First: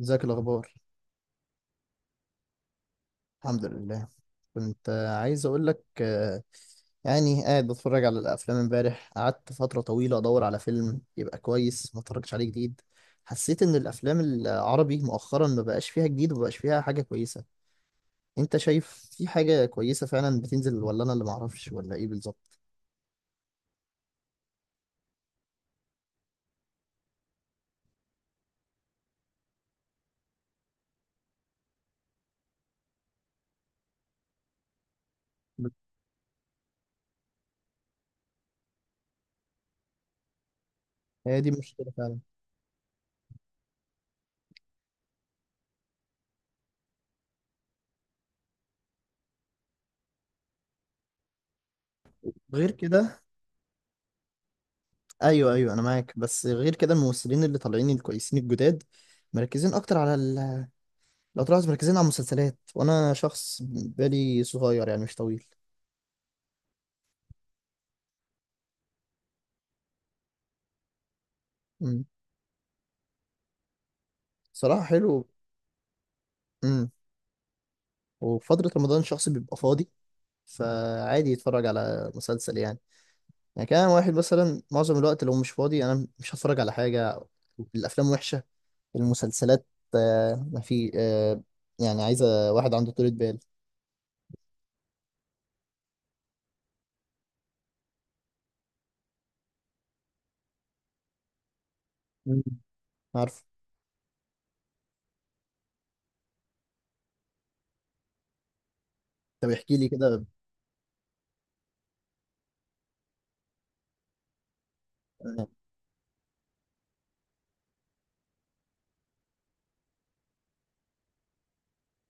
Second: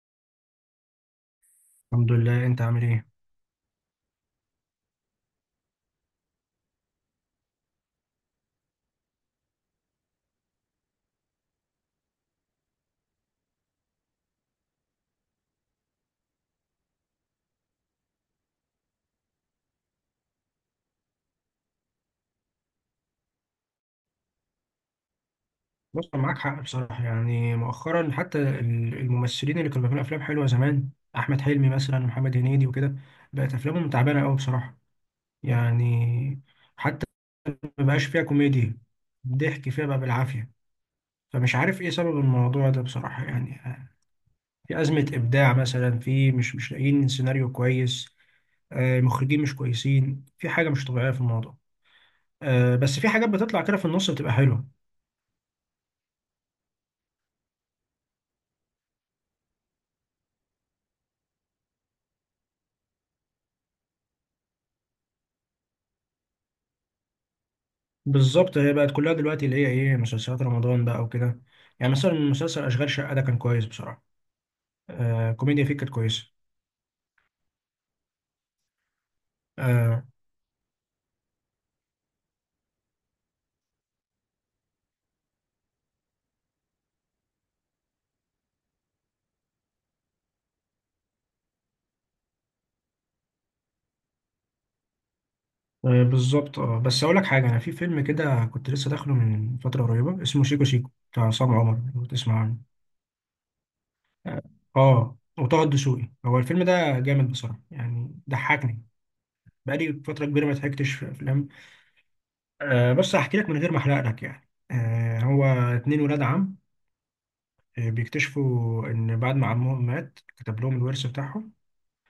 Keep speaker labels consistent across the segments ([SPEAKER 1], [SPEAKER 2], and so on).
[SPEAKER 1] ازيك الاخبار؟
[SPEAKER 2] الحمد لله، انت عامل ايه؟
[SPEAKER 1] الحمد لله. كنت عايز اقول لك يعني قاعد بتفرج على الافلام، امبارح قعدت فتره طويله ادور على فيلم يبقى كويس ما اتفرجش عليه جديد. حسيت ان الافلام العربي مؤخرا ما بقاش فيها جديد وما بقاش فيها حاجه كويسه. انت شايف في حاجه كويسه فعلا بتنزل ولا انا اللي معرفش ولا ايه بالظبط؟
[SPEAKER 2] بص، أنا معاك حق بصراحه. يعني مؤخرا حتى الممثلين اللي كانوا بيعملوا افلام حلوه زمان، احمد حلمي مثلا، محمد هنيدي وكده، بقت افلامهم تعبانه قوي بصراحه. يعني حتى ما بقاش فيها كوميديا، ضحك فيها بقى بالعافيه.
[SPEAKER 1] هي دي
[SPEAKER 2] فمش عارف ايه
[SPEAKER 1] المشكله فعلا.
[SPEAKER 2] سبب الموضوع ده بصراحه. يعني في ازمه ابداع مثلا، في مش لاقيين سيناريو كويس، مخرجين مش كويسين، في حاجه مش طبيعيه في الموضوع.
[SPEAKER 1] غير
[SPEAKER 2] بس في
[SPEAKER 1] كده،
[SPEAKER 2] حاجات بتطلع كده في النص بتبقى حلوه.
[SPEAKER 1] ايوه ايوه انا معاك، بس غير كده الممثلين اللي طالعين الكويسين الجداد مركزين اكتر على لو طلعت مركزين على المسلسلات، وانا شخص بالي صغير يعني مش طويل.
[SPEAKER 2] بالظبط، هي بقت كلها دلوقتي اللي هي ايه، مسلسلات رمضان بقى وكده. يعني
[SPEAKER 1] امم
[SPEAKER 2] مثلا مسلسل اشغال شقه ده كان كويس بصراحه.
[SPEAKER 1] صراحة حلو.
[SPEAKER 2] آه كوميديا فيه كانت كويسه.
[SPEAKER 1] امم وفترة رمضان الشخص بيبقى فاضي،
[SPEAKER 2] آه،
[SPEAKER 1] فعادي يتفرج على مسلسل يعني. يعني كان واحد مثلا معظم الوقت لو مش فاضي انا مش هتفرج على حاجة. الافلام وحشة، المسلسلات ما في يعني عايزة واحد عنده طولة بال.
[SPEAKER 2] بالظبط. اه بس اقول لك حاجه، انا في فيلم كده كنت لسه داخله من فتره قريبه اسمه شيكو شيكو بتاع عصام عمر، لو تسمع
[SPEAKER 1] مم.
[SPEAKER 2] عنه.
[SPEAKER 1] عارف.
[SPEAKER 2] اه، وطه دسوقي. هو الفيلم ده جامد بصراحه يعني، ضحكني.
[SPEAKER 1] طب احكي لي
[SPEAKER 2] بقالي
[SPEAKER 1] كده.
[SPEAKER 2] فتره كبيره ما ضحكتش في افلام. آه بس هحكي لك من غير ما احرق لك يعني. آه هو
[SPEAKER 1] آه.
[SPEAKER 2] اتنين ولاد عم، بيكتشفوا إن بعد ما عمهم مات كتب لهم الورث بتاعهم.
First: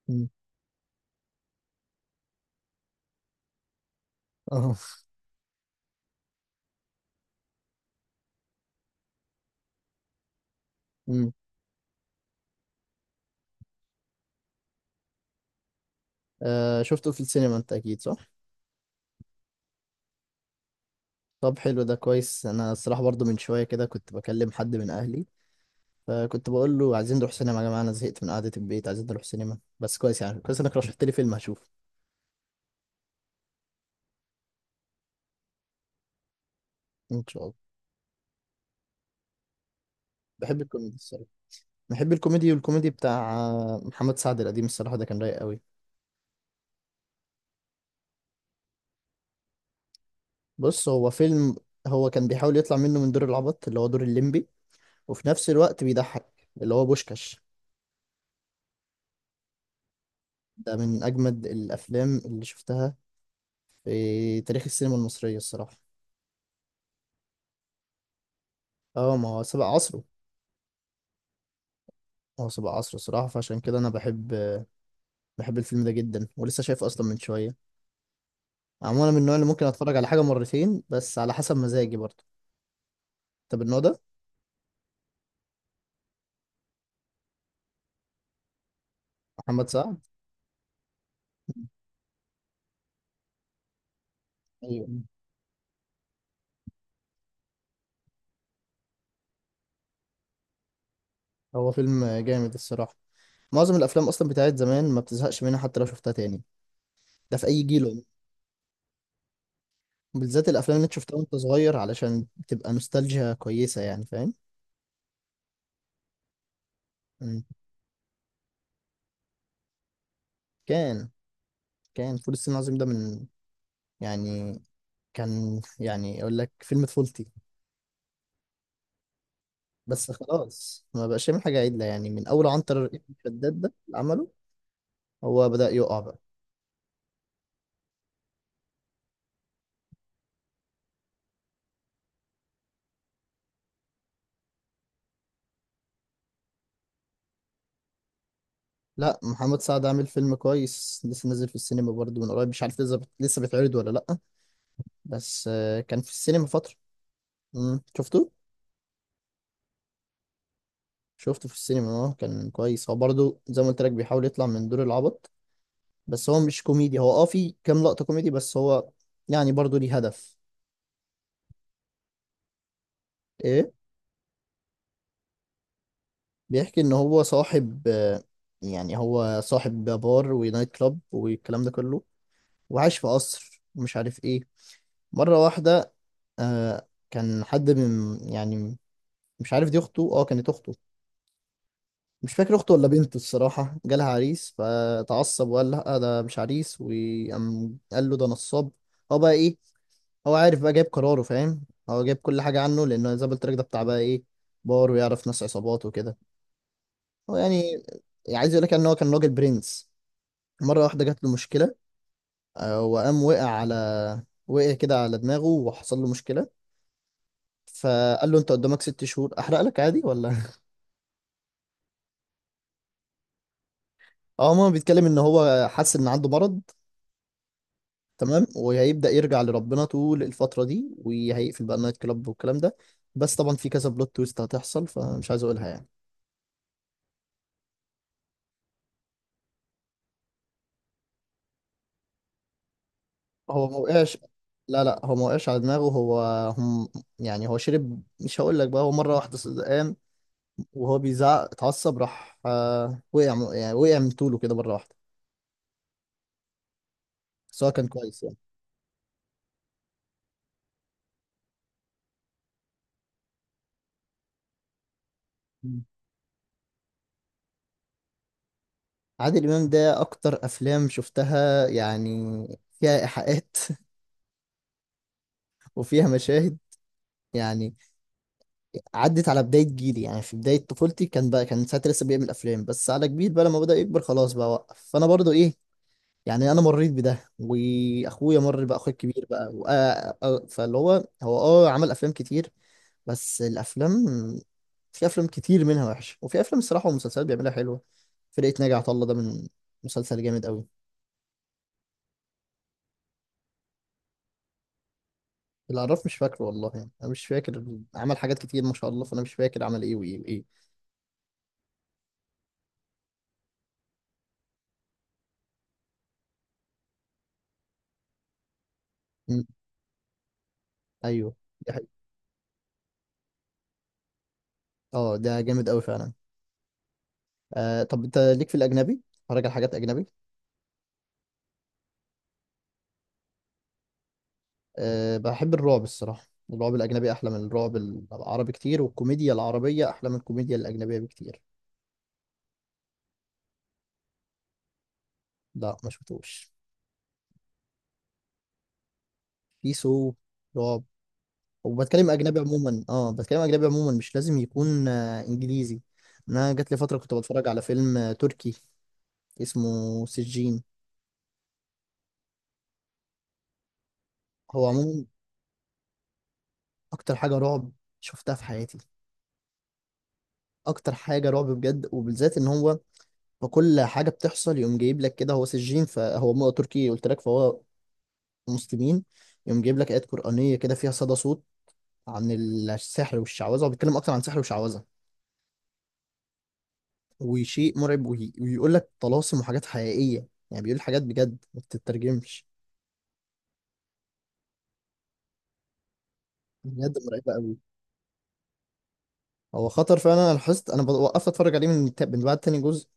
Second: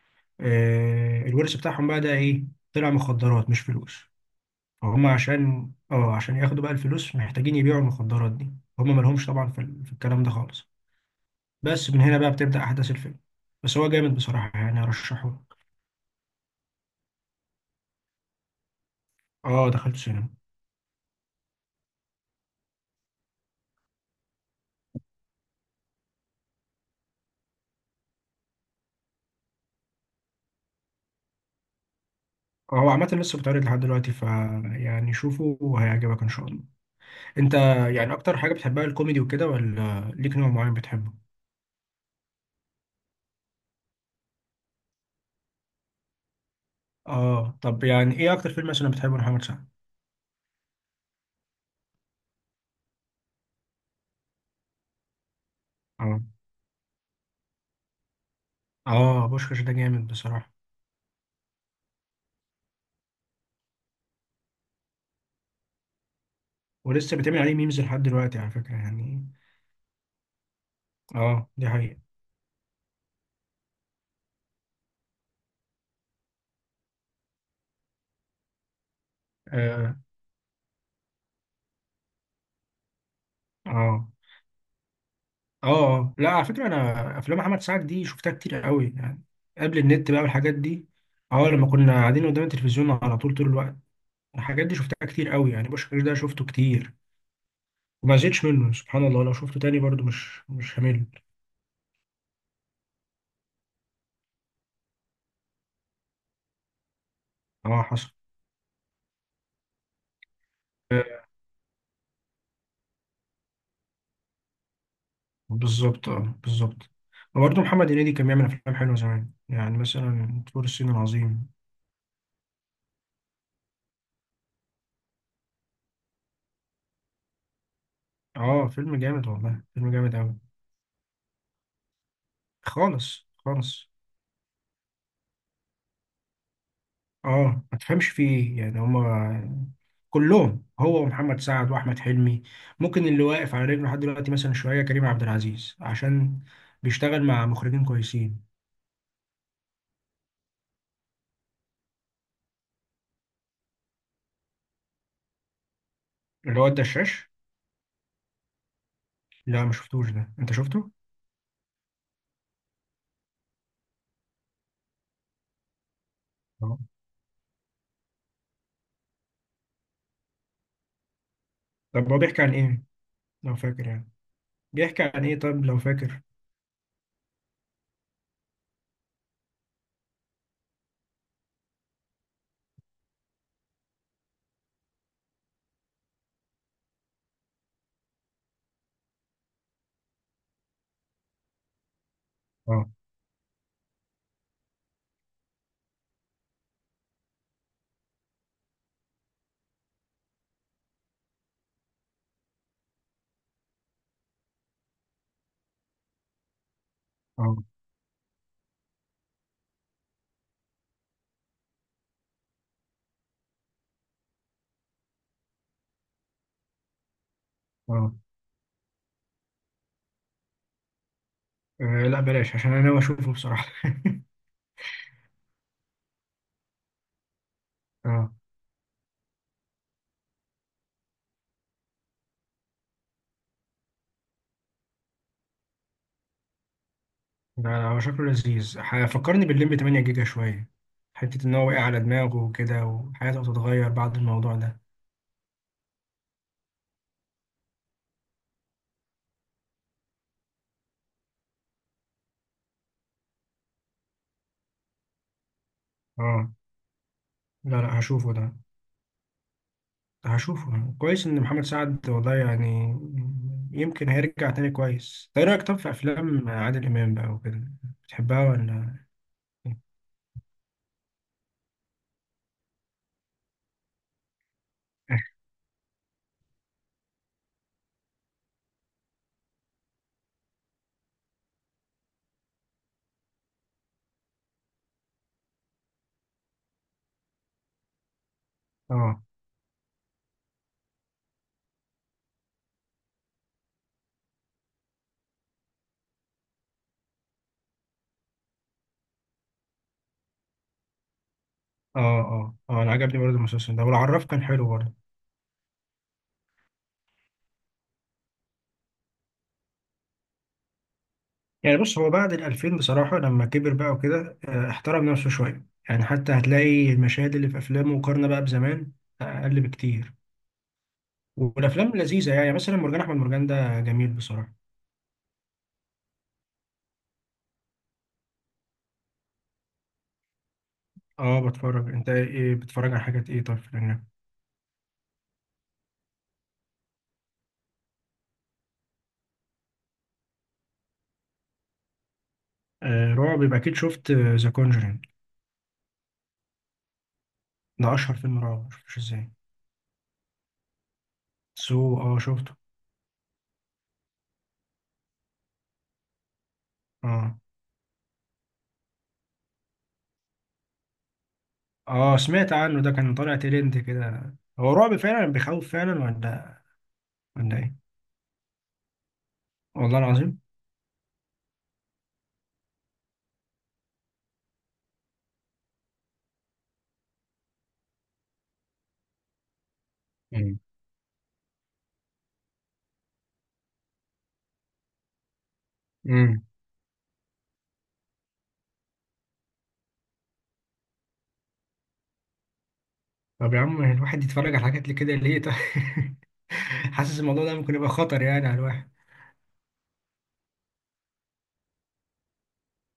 [SPEAKER 1] مم.
[SPEAKER 2] الورث بتاعهم بقى ده إيه؟ طلع مخدرات مش فلوس.
[SPEAKER 1] اه.
[SPEAKER 2] فهم عشان اه عشان ياخدوا بقى الفلوس محتاجين يبيعوا المخدرات دي. هم مالهمش طبعا في, في الكلام ده خالص.
[SPEAKER 1] مم.
[SPEAKER 2] بس من هنا بقى بتبدأ أحداث الفيلم. بس هو جامد بصراحة يعني، أرشحه لك.
[SPEAKER 1] شفته في السينما انت اكيد صح؟
[SPEAKER 2] اه دخلت سينما.
[SPEAKER 1] طب حلو ده كويس، انا الصراحه برضو من شويه كده كنت بكلم حد من اهلي، فكنت بقول له عايزين نروح سينما يا جماعه، انا زهقت من قعده البيت، عايزين نروح سينما. بس كويس يعني كويس انك رشحت لي فيلم هشوفه.
[SPEAKER 2] هو عامة لسه بيتعرض لحد دلوقتي، ف يعني شوفه وهيعجبك إن شاء الله.
[SPEAKER 1] ان شاء
[SPEAKER 2] أنت
[SPEAKER 1] الله.
[SPEAKER 2] يعني أكتر حاجة بتحبها الكوميدي وكده، ولا ليك نوع
[SPEAKER 1] بحب
[SPEAKER 2] معين
[SPEAKER 1] الكوميدي الصراحه.
[SPEAKER 2] بتحبه؟
[SPEAKER 1] بحب الكوميدي، والكوميدي بتاع محمد سعد القديم الصراحه ده كان رايق قوي.
[SPEAKER 2] اه طب يعني ايه اكتر فيلم مثلا بتحبه لمحمد سعد؟
[SPEAKER 1] بص هو فيلم، هو كان بيحاول يطلع منه من دور العبط اللي هو دور الليمبي، وفي نفس الوقت
[SPEAKER 2] اه،
[SPEAKER 1] بيضحك، اللي هو بوشكاش.
[SPEAKER 2] اه بوشكاش ده جامد بصراحه.
[SPEAKER 1] ده من اجمد الافلام اللي شفتها في تاريخ السينما المصريه الصراحه.
[SPEAKER 2] ولسه بيتعمل عليه ميمز لحد دلوقتي على فكره
[SPEAKER 1] اه ما
[SPEAKER 2] يعني.
[SPEAKER 1] هو سبق عصره.
[SPEAKER 2] اه دي حقيقه.
[SPEAKER 1] هو سبع عصر صراحة، فعشان كده أنا بحب الفيلم ده جدا ولسه شايفه أصلا من شوية. عموما أنا من النوع اللي ممكن أتفرج
[SPEAKER 2] اه،
[SPEAKER 1] على حاجة مرتين بس على حسب مزاجي برضه. طب النوع ده.
[SPEAKER 2] اه، اه، آه. لا على فكره انا افلام محمد سعد دي شفتها كتير قوي يعني،
[SPEAKER 1] محمد
[SPEAKER 2] قبل
[SPEAKER 1] سعد.
[SPEAKER 2] النت بقى والحاجات دي. اه لما كنا قاعدين قدام التلفزيون على طول طول الوقت، الحاجات دي
[SPEAKER 1] أيوة.
[SPEAKER 2] شفتها كتير قوي يعني. بوشكاش ده شفته كتير وما زهقتش منه سبحان الله. لو شفته تاني برضو مش همل.
[SPEAKER 1] هو فيلم جامد الصراحة. معظم الأفلام أصلا بتاعت زمان ما بتزهقش منها حتى لو شفتها تاني. ده في أي
[SPEAKER 2] اه
[SPEAKER 1] جيل عموماً.
[SPEAKER 2] حصل.
[SPEAKER 1] بالذات الأفلام اللي أنت شفتها وأنت صغير علشان بتبقى نوستالجيا كويسة يعني فاهم.
[SPEAKER 2] بالظبط اه بالظبط.
[SPEAKER 1] مم.
[SPEAKER 2] وبرضه محمد هنيدي كان بيعمل افلام حلوه زمان، يعني مثلا فول الصين
[SPEAKER 1] كان
[SPEAKER 2] العظيم.
[SPEAKER 1] كان فول الصين العظيم ده من، يعني، كان يعني أقول لك فيلم طفولتي.
[SPEAKER 2] اه فيلم جامد والله، فيلم
[SPEAKER 1] بس
[SPEAKER 2] جامد قوي.
[SPEAKER 1] خلاص ما بقاش يعمل حاجة عدلة يعني، من أول عنتر ابن
[SPEAKER 2] خالص
[SPEAKER 1] شداد ده
[SPEAKER 2] خالص.
[SPEAKER 1] اللي عمله هو بدأ يقع بقى.
[SPEAKER 2] اه ما تفهمش فيه إيه. يعني هما كلهم، هو ومحمد سعد واحمد حلمي. ممكن اللي واقف على رجله لحد دلوقتي مثلا شويه كريم عبد العزيز، عشان بيشتغل مع مخرجين كويسين.
[SPEAKER 1] لا محمد سعد عامل فيلم كويس لسه نازل في السينما برضه من قريب، مش عارف لسه بيتعرض ولا لأ. بس كان في السينما
[SPEAKER 2] اللي هو
[SPEAKER 1] فترة.
[SPEAKER 2] الدشاش.
[SPEAKER 1] مم. شفته؟
[SPEAKER 2] لا ما شفتوش ده، انت شفته.
[SPEAKER 1] شفته في السينما، اه كان كويس، هو برضه زي ما قلت لك بيحاول يطلع من دور العبط. بس هو مش
[SPEAKER 2] اه
[SPEAKER 1] كوميدي، هو في كام لقطة كوميدي بس هو يعني برضه ليه هدف.
[SPEAKER 2] طب هو بيحكي عن ايه لو
[SPEAKER 1] ايه؟
[SPEAKER 2] فاكر يعني؟ بيحكي عن ايه طب لو فاكر؟
[SPEAKER 1] بيحكي ان هو صاحب، يعني هو صاحب بار ونايت كلاب والكلام ده كله، وعايش في قصر ومش عارف ايه. مرة واحدة كان حد من، يعني، مش عارف دي اخته، اه كانت اخته، مش فاكر اخته ولا
[SPEAKER 2] اه،
[SPEAKER 1] بنته الصراحة، جالها عريس فتعصب وقال لا ده مش عريس، وقام قال له ده نصاب. هو بقى ايه، هو عارف بقى جايب قراره فاهم. هو جايب كل حاجة عنه لأنه زي ما قلت لك ده بتاع بقى ايه، بار ويعرف ناس عصابات وكده. هو
[SPEAKER 2] اه،
[SPEAKER 1] يعني عايز يقول لك يعني ان هو كان راجل برنس. مرة واحدة جات له مشكلة، وقام وقع على، وقع كده على دماغه وحصل له مشكلة.
[SPEAKER 2] اه،
[SPEAKER 1] فقال له انت قدامك 6 شهور، احرق لك عادي ولا؟
[SPEAKER 2] آه لا بلاش عشان انا ناوي اشوفه بصراحه.
[SPEAKER 1] اه ماما بيتكلم ان هو حاسس ان عنده مرض.
[SPEAKER 2] اه
[SPEAKER 1] تمام، وهيبدأ يرجع لربنا طول الفترة دي، وهيقفل بقى النايت كلاب والكلام ده. بس طبعا في كذا بلوت تويست هتحصل فمش عايز اقولها يعني.
[SPEAKER 2] ده هو شكله لذيذ، فكرني بالليمبي 8 جيجا شويه. حته ان هو واقع على دماغه وكده وحياته
[SPEAKER 1] هو ما
[SPEAKER 2] هتتغير بعد
[SPEAKER 1] وقعش.
[SPEAKER 2] الموضوع ده.
[SPEAKER 1] لا لا هو ما وقعش على دماغه، هو هم يعني هو شرب، مش هقول لك بقى. هو مرة واحدة قام وهو بيزعق اتعصب، راح وقع يعني وقع من طوله كده مرة واحدة.
[SPEAKER 2] اه.
[SPEAKER 1] بس هو
[SPEAKER 2] لا
[SPEAKER 1] كان
[SPEAKER 2] لا
[SPEAKER 1] كويس.
[SPEAKER 2] هشوفه ده. هشوفه كويس ان محمد سعد والله يعني، يمكن هيرجع تاني كويس. ايه رايك طب
[SPEAKER 1] يعني
[SPEAKER 2] في افلام عادل امام بقى وكده، بتحبها ولا؟
[SPEAKER 1] عادل إمام
[SPEAKER 2] إيه؟
[SPEAKER 1] ده أكتر أفلام شفتها يعني فيها إيحاءات وفيها مشاهد يعني. عدت على بداية جيلي يعني، في بداية طفولتي كان بقى كان ساعتها لسه بيعمل أفلام بس على كبير بقى، لما بدأ يكبر خلاص بقى وقف، فأنا برضو إيه، يعني أنا مريت بده وأخويا مر بقى، أخويا
[SPEAKER 2] اه،
[SPEAKER 1] الكبير بقى فاللي هو، هو أه عمل أفلام كتير، بس الأفلام، في أفلام كتير منها وحشة وفي أفلام الصراحة ومسلسلات بيعملها حلوة. فرقة ناجي عطا الله ده من، مسلسل جامد أوي.
[SPEAKER 2] اه، اه. اه انا عجبني برضه المسلسل ده، والعراف كان حلو برضه.
[SPEAKER 1] العراف مش فاكره والله يعني انا مش فاكر، عمل حاجات كتير ما شاء الله، فانا مش فاكر عمل ايه وايه وايه.
[SPEAKER 2] يعني بص هو بعد ال 2000 بصراحة لما كبر بقى وكده، احترم نفسه شوية يعني. حتى هتلاقي المشاهد اللي في أفلامه مقارنة بقى بزمان،
[SPEAKER 1] مم.
[SPEAKER 2] أقل بكتير.
[SPEAKER 1] ايوه. دي
[SPEAKER 2] والأفلام
[SPEAKER 1] حقيقة.
[SPEAKER 2] لذيذة، يعني مثلا مرجان أحمد مرجان ده جميل بصراحة.
[SPEAKER 1] اه ده جامد قوي فعلا. طب انت ليك في الاجنبي، اتفرج على حاجات اجنبي؟
[SPEAKER 2] أه بتفرج. أنت إيه بتتفرج على حاجات إيه طيب في الأجنبي؟
[SPEAKER 1] بحب الرعب الصراحه. الرعب الاجنبي احلى من الرعب العربي كتير، والكوميديا العربيه احلى من الكوميديا الاجنبيه بكتير.
[SPEAKER 2] آه رعب يبقى أكيد شفت ذا كونجرينج.
[SPEAKER 1] لا ما شفتوش.
[SPEAKER 2] ده أشهر فيلم رعب، مشفتوش إزاي؟
[SPEAKER 1] في سو، رعب.
[SPEAKER 2] سو،
[SPEAKER 1] وبتكلم
[SPEAKER 2] أه
[SPEAKER 1] اجنبي
[SPEAKER 2] شفته.
[SPEAKER 1] عموما، بتكلم اجنبي عموما، مش لازم يكون انجليزي. انا جات لي فتره كنت
[SPEAKER 2] أه،
[SPEAKER 1] بتفرج على فيلم تركي اسمه سجين.
[SPEAKER 2] أه سمعت عنه، ده كان طالع ترند كده.
[SPEAKER 1] هو
[SPEAKER 2] هو رعب
[SPEAKER 1] عموما
[SPEAKER 2] فعلا بيخوف فعلا ولا،
[SPEAKER 1] اكتر حاجه
[SPEAKER 2] ولا
[SPEAKER 1] رعب
[SPEAKER 2] إيه؟
[SPEAKER 1] شفتها في حياتي.
[SPEAKER 2] والله العظيم.
[SPEAKER 1] اكتر حاجه رعب بجد، وبالذات ان هو، فكل حاجه بتحصل يقوم جايب لك كده. هو سجين، فهو تركي قلت لك، فهو مسلمين، يقوم جايب لك ايات قرانيه كده فيها صدى صوت، عن السحر والشعوذه. هو بيتكلم اكتر عن سحر وشعوذه
[SPEAKER 2] مم.
[SPEAKER 1] وشيء مرعب، ويقول لك طلاسم وحاجات حقيقيه يعني بيقول حاجات بجد ما بتترجمش.
[SPEAKER 2] طب يا عم الواحد يتفرج على حاجات كده ليه طيب؟
[SPEAKER 1] بجد
[SPEAKER 2] حاسس
[SPEAKER 1] مرعبه
[SPEAKER 2] الموضوع ده
[SPEAKER 1] قوي.
[SPEAKER 2] ممكن يبقى خطر يعني على الواحد.
[SPEAKER 1] هو خطر فعلا، انا لاحظت، وقفت اتفرج عليه من من بعد تاني جزء.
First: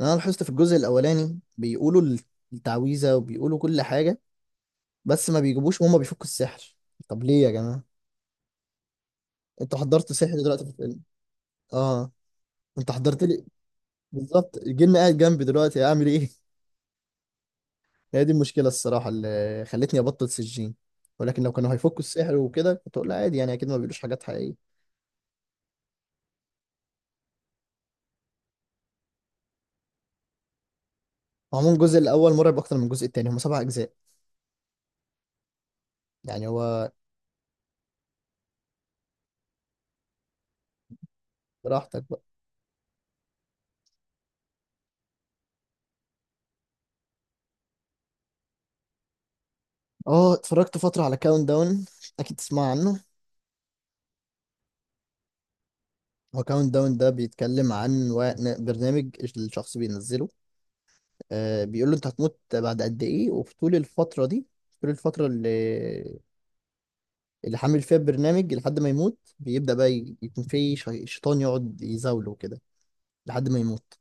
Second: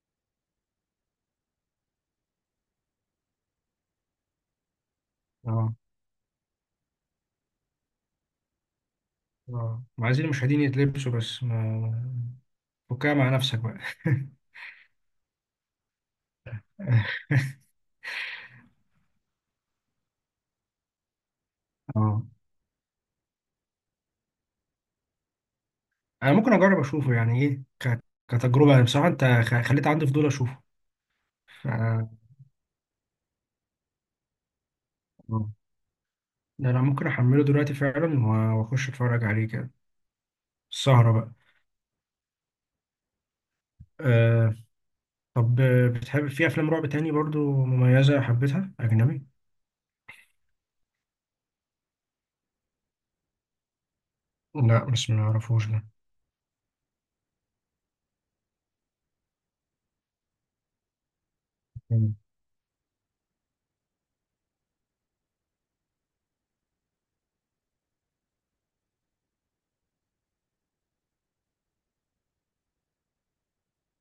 [SPEAKER 1] لأن انا لاحظت في الجزء الاولاني بيقولوا التعويذه وبيقولوا كل حاجه، بس ما
[SPEAKER 2] اه،
[SPEAKER 1] بيجيبوش وهم بيفكوا السحر. طب ليه يا جماعة، انتوا
[SPEAKER 2] اه ما
[SPEAKER 1] حضرتوا
[SPEAKER 2] عايزين
[SPEAKER 1] سحر
[SPEAKER 2] المشاهدين
[SPEAKER 1] دلوقتي في الفيلم؟
[SPEAKER 2] يتلبسوا بس ما.
[SPEAKER 1] اه انت
[SPEAKER 2] فكها
[SPEAKER 1] حضرت
[SPEAKER 2] مع
[SPEAKER 1] لي.
[SPEAKER 2] نفسك بقى.
[SPEAKER 1] بالظبط الجن قاعد جنبي دلوقتي اعمل ايه؟ هي دي المشكلة الصراحة اللي خلتني ابطل سجين. ولكن لو كانوا هيفكوا
[SPEAKER 2] اه
[SPEAKER 1] السحر وكده كنت اقول لا عادي يعني، اكيد ما بيقولوش حاجات حقيقية.
[SPEAKER 2] انا ممكن اجرب اشوفه يعني، ايه كتجربه يعني بصراحه. انت خليت عندي فضول اشوفه. ف...
[SPEAKER 1] عموما الجزء
[SPEAKER 2] اه
[SPEAKER 1] الاول مرعب اكتر من الجزء التاني، هم 7 اجزاء يعني
[SPEAKER 2] ده انا
[SPEAKER 1] هو.
[SPEAKER 2] ممكن احمله دلوقتي فعلا واخش اتفرج عليه كده، السهره بقى.
[SPEAKER 1] براحتك بقى.
[SPEAKER 2] أه. طب بتحب في افلام رعب تاني برضو مميزه حبيتها اجنبي؟
[SPEAKER 1] اه اتفرجت فترة على كاونت داون، اكيد تسمع عنه.
[SPEAKER 2] لا بس ما اعرفوش ده.
[SPEAKER 1] هو كاونت داون ده بيتكلم عن برنامج، الشخص بينزله، بيقول له انت
[SPEAKER 2] مم.
[SPEAKER 1] هتموت بعد قد ايه، وفي طول الفترة دي، طول الفترة اللي حامل فيها البرنامج لحد ما يموت بيبدأ بقى يكون في شيطان يقعد يزاوله كده لحد ما يموت.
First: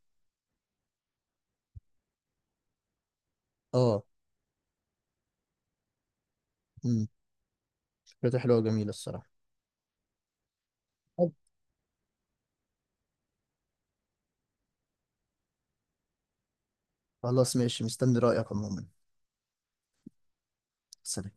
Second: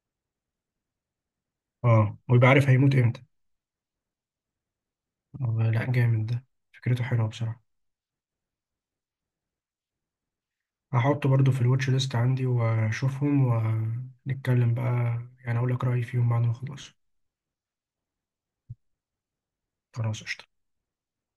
[SPEAKER 2] اه ويبقى عارف هيموت امتى.
[SPEAKER 1] اه.
[SPEAKER 2] والله لا جامد ده، فكرته
[SPEAKER 1] امم
[SPEAKER 2] حلوة بصراحة.
[SPEAKER 1] فكرته حلوة وجميلة الصراحة.
[SPEAKER 2] هحطه
[SPEAKER 1] طب،
[SPEAKER 2] برضو في الواتش ليست عندي واشوفهم. ونتكلم بقى، يعني اقول لك رأيي فيهم بعد ما اخلص.
[SPEAKER 1] خلاص ماشي مستني رأيك عموما.
[SPEAKER 2] خلاص قشطة.
[SPEAKER 1] سلام.